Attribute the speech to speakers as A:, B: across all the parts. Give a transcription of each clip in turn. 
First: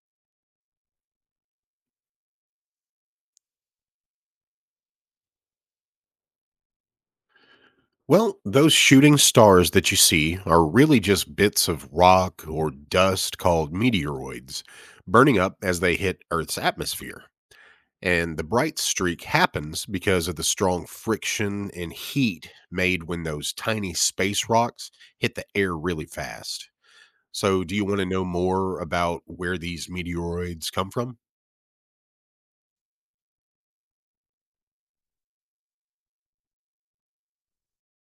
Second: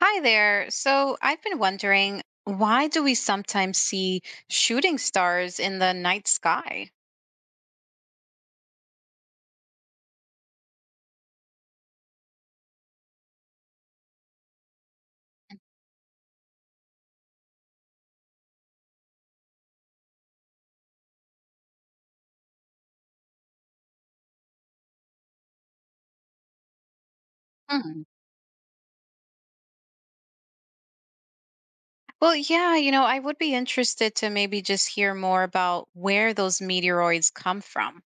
A: Hi there. So I've been wondering, why do we sometimes see shooting stars in the night sky?
B: Well, those shooting stars that you see are really just bits of rock or dust called meteoroids burning up as they hit Earth's atmosphere. And the bright streak happens because of the strong friction and heat made when those tiny space rocks hit the air really fast. So, do you want
A: Hmm.
B: to know more about where these meteoroids come from?
A: Well, yeah, I would be interested to maybe just hear more about where those meteoroids come from.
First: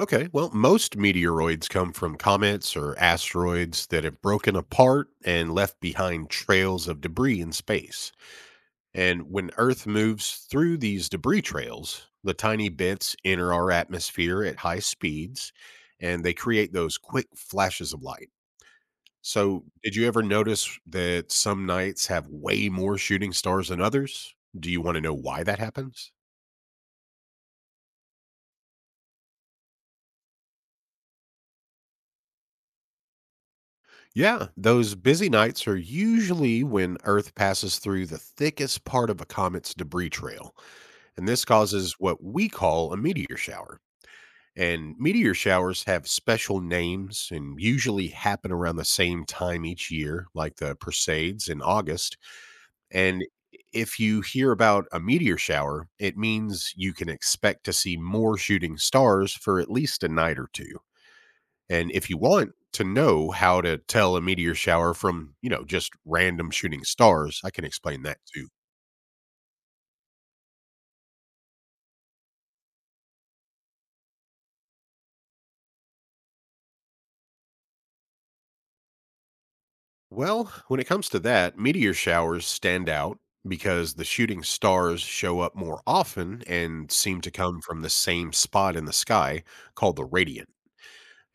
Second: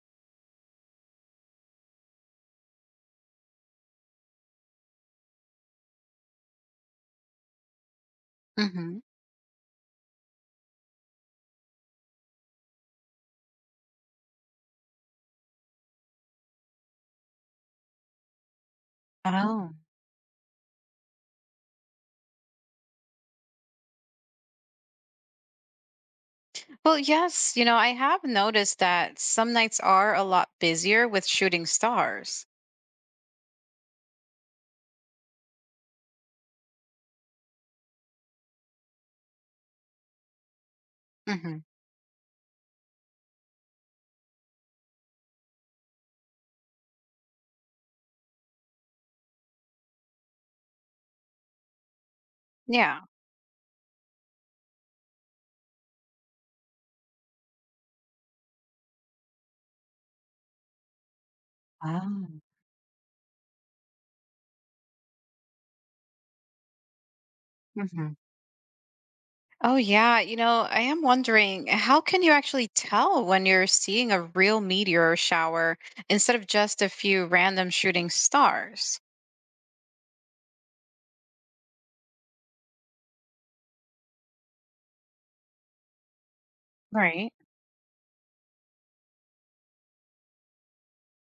B: Okay, well, most meteoroids come from comets or asteroids that have broken apart and left behind trails of debris in space.
A: Hmm.
B: And when Earth moves through these debris trails, the tiny bits enter our atmosphere at high speeds and they create those quick flashes of light. So,
A: Oh.
B: did you ever notice that some nights have way more shooting stars than others? Do you want to know why that happens?
A: Well, yes, I have noticed that some nights are a lot busier with shooting stars.
B: Yeah, those busy nights are usually when Earth passes through the thickest part of a comet's debris trail, and this
A: Hmm.
B: causes what we call a meteor shower. And meteor showers have special names and usually happen around the same time each year, like the Perseids in August.
A: Yeah.
B: And if you hear about a meteor shower, it means you can expect to see more shooting stars for at least a night or two. And if you
A: Wow.
B: want to know how to tell a meteor shower from, you know, just random shooting stars, I can explain that too.
A: Oh, yeah. I am wondering how can you actually tell when you're seeing a real meteor shower instead of just a few random shooting stars?
B: Well, when it comes to that, meteor showers stand out because the shooting stars show up more often and seem to
A: Right.
B: come from the same spot in the sky called the radiant.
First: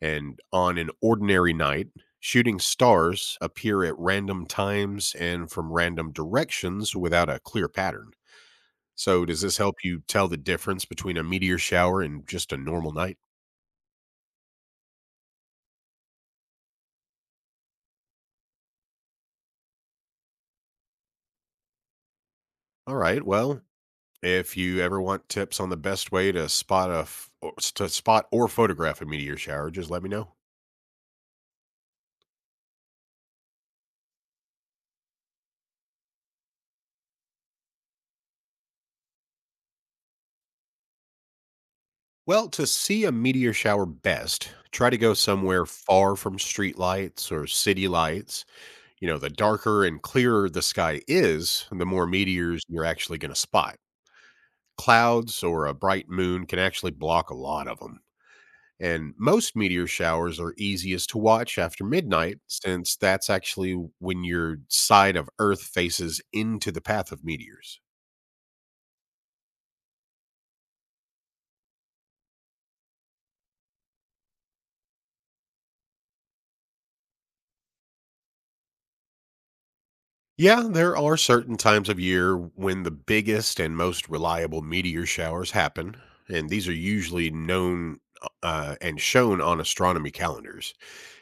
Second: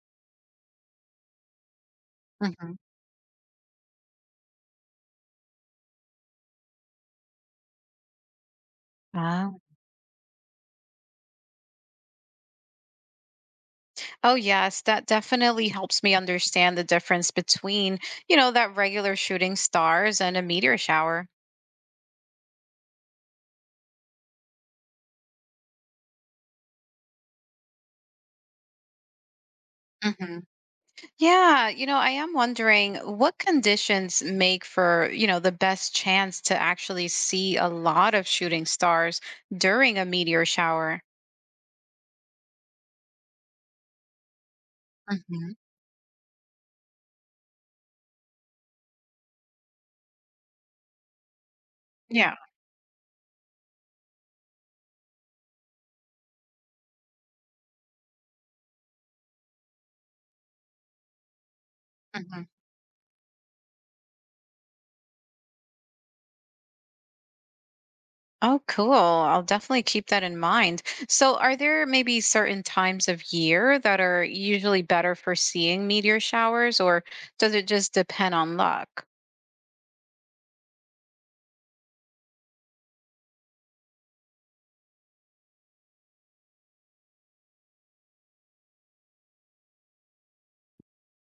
B: And on an ordinary night, shooting
A: Hmm.
B: stars appear at random times and from random directions without a clear pattern. So does this
A: Oh,
B: help you tell the difference between a meteor shower and just a normal night?
A: oh, yes. That definitely helps me understand the difference between, that regular shooting stars and a meteor shower.
B: All right. Well, if you ever want tips on the best way to spot a f- or s- to spot or photograph a meteor shower, just let me know.
A: Hmm. Yeah. I am wondering what conditions make for, the best chance to actually see a lot of shooting stars during a meteor shower?
B: Well, to see a meteor shower best, try to go
A: Hmm.
B: somewhere far from street lights or city lights. You know, the darker and clearer the sky is, the more
A: Yeah.
B: meteors you're actually going to spot. Clouds or a bright moon can actually block a lot of them. And most meteor showers are easiest to watch after midnight,
A: Hmm.
B: since that's actually when your side of Earth faces into the path of meteors.
A: Oh, cool. I'll definitely keep that in mind. So, are there maybe certain times of year that are usually better for seeing meteor showers, or does it just depend on luck?
B: Yeah, there are certain times of year when the biggest and most reliable meteor showers happen, and these are usually known and shown on astronomy calendars.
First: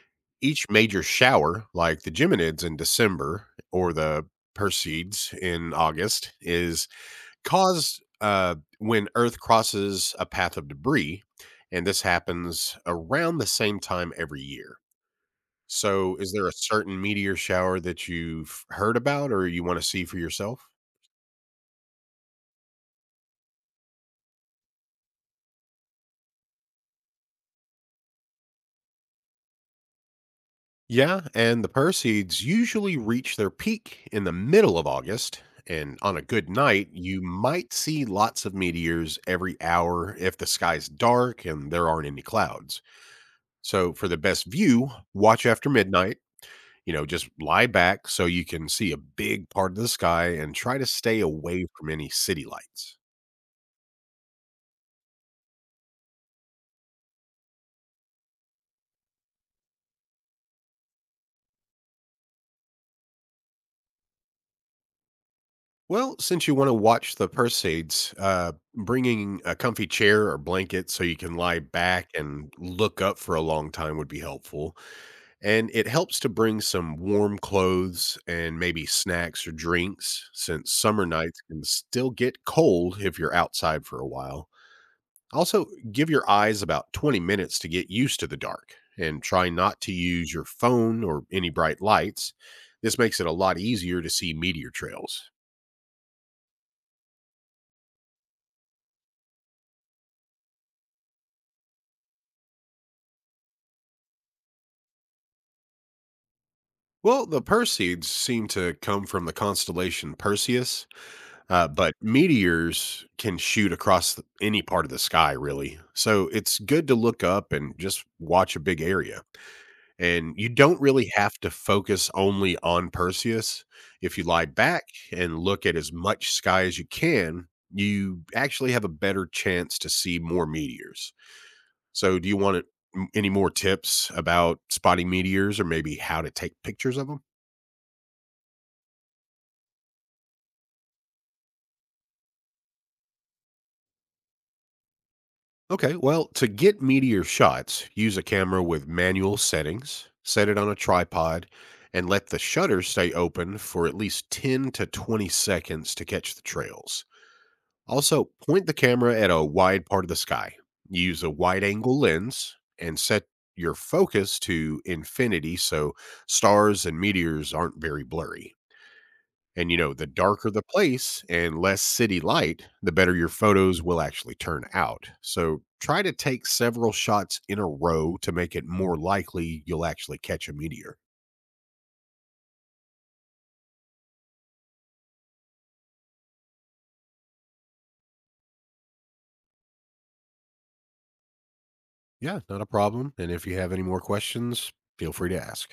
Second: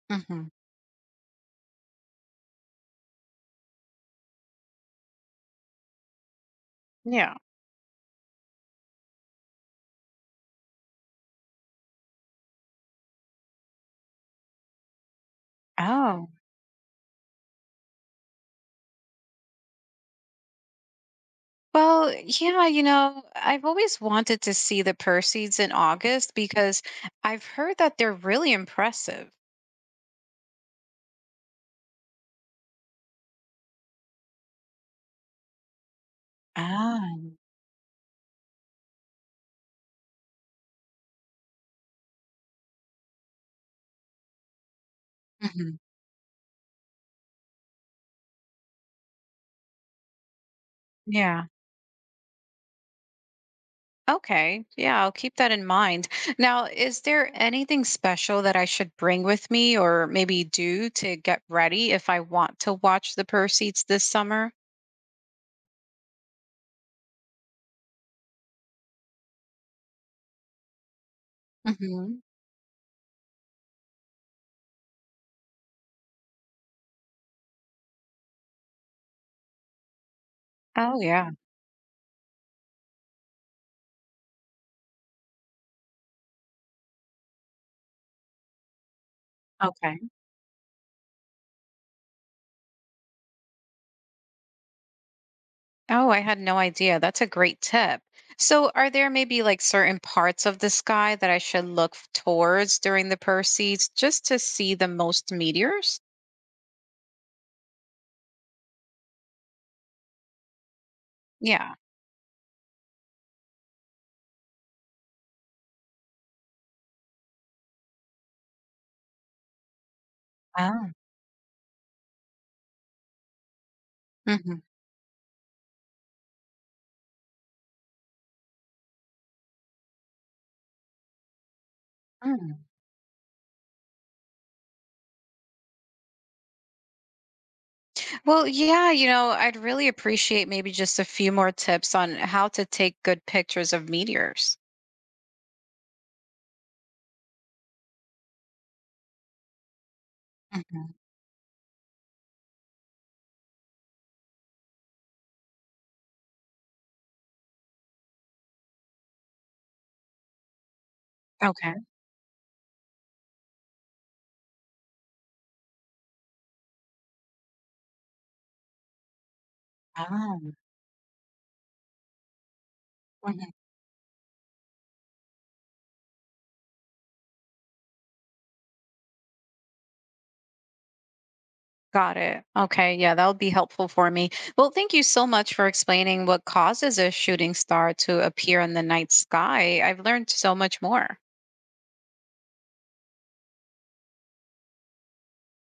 A: Hmm.
B: Each major shower, like the Geminids in December or the Perseids in August, is
A: Yeah.
B: caused when Earth crosses a path of debris, and this happens around the same time every year. So,
A: Oh,
B: is there a certain meteor shower that you've heard about or you want to see for yourself?
A: well, yeah, I've always wanted to see the Perseids in August because I've heard that they're really impressive.
B: Yeah, and the Perseids usually reach their peak in the middle of August. And on a good night,
A: Ah.
B: you might see lots of meteors every hour if the sky's dark and there aren't any clouds. So, for the best view, watch after
A: Mhm.
B: midnight. You know, just lie back so you can see a big part of the sky and try to stay
A: Yeah.
B: away from any city lights.
A: Okay. Yeah, I'll keep that in mind. Now, is there anything special that I should bring with me or maybe do to get ready if I want to watch the proceeds this summer?
B: Well, since you want to watch the Perseids, bringing a comfy chair or blanket so you can lie back
A: Hmm.
B: and look up for a long time would be helpful. And it helps to bring some warm clothes and maybe snacks or drinks, since
A: Oh,
B: summer
A: yeah.
B: nights can still get cold if you're outside for a while. Also, give your eyes about 20 minutes to get used to the dark and try not to
A: Okay.
B: use your phone or any bright lights. This makes it a lot easier to see meteor trails.
A: Oh, I had no idea. That's a great tip. So, are there maybe like certain parts of the sky that I should look towards during the proceeds just to see the most meteors?
B: Well, the Perseids seem to come from the constellation Perseus,
A: Yeah.
B: but meteors can shoot across any part of the sky, really. So it's good to look up and just watch a big area. And you don't
A: Oh.
B: really have to focus only on Perseus. If you lie
A: Hmm.
B: back and look at as much sky as you can, you actually have a better chance to see more meteors. So, do you want any more tips about spotting meteors or maybe how to take pictures of them?
A: Well, yeah, I'd really appreciate maybe just a few more tips on how to take good pictures of meteors.
B: Okay, well, to get meteor shots, use a camera with manual settings, set it on a
A: Mhm.
B: tripod, and let the shutter stay open for at least 10 to 20 seconds to catch the trails. Also, point the camera at a wide part of the sky. Use a wide
A: Okay.
B: angle lens and set your focus to infinity so stars and meteors aren't very blurry. And you know, the darker
A: Um,
B: the place and less city light, the better your
A: mhm.
B: photos will actually turn out. So try to take several shots in a row to make it more likely you'll actually catch a meteor.
A: Got it. Okay. Yeah, that would be helpful for me. Well, thank you so much for explaining what causes a shooting star to appear in the night sky. I've learned so much more.
B: Yeah, not a problem. And if you have any more questions, feel free to ask.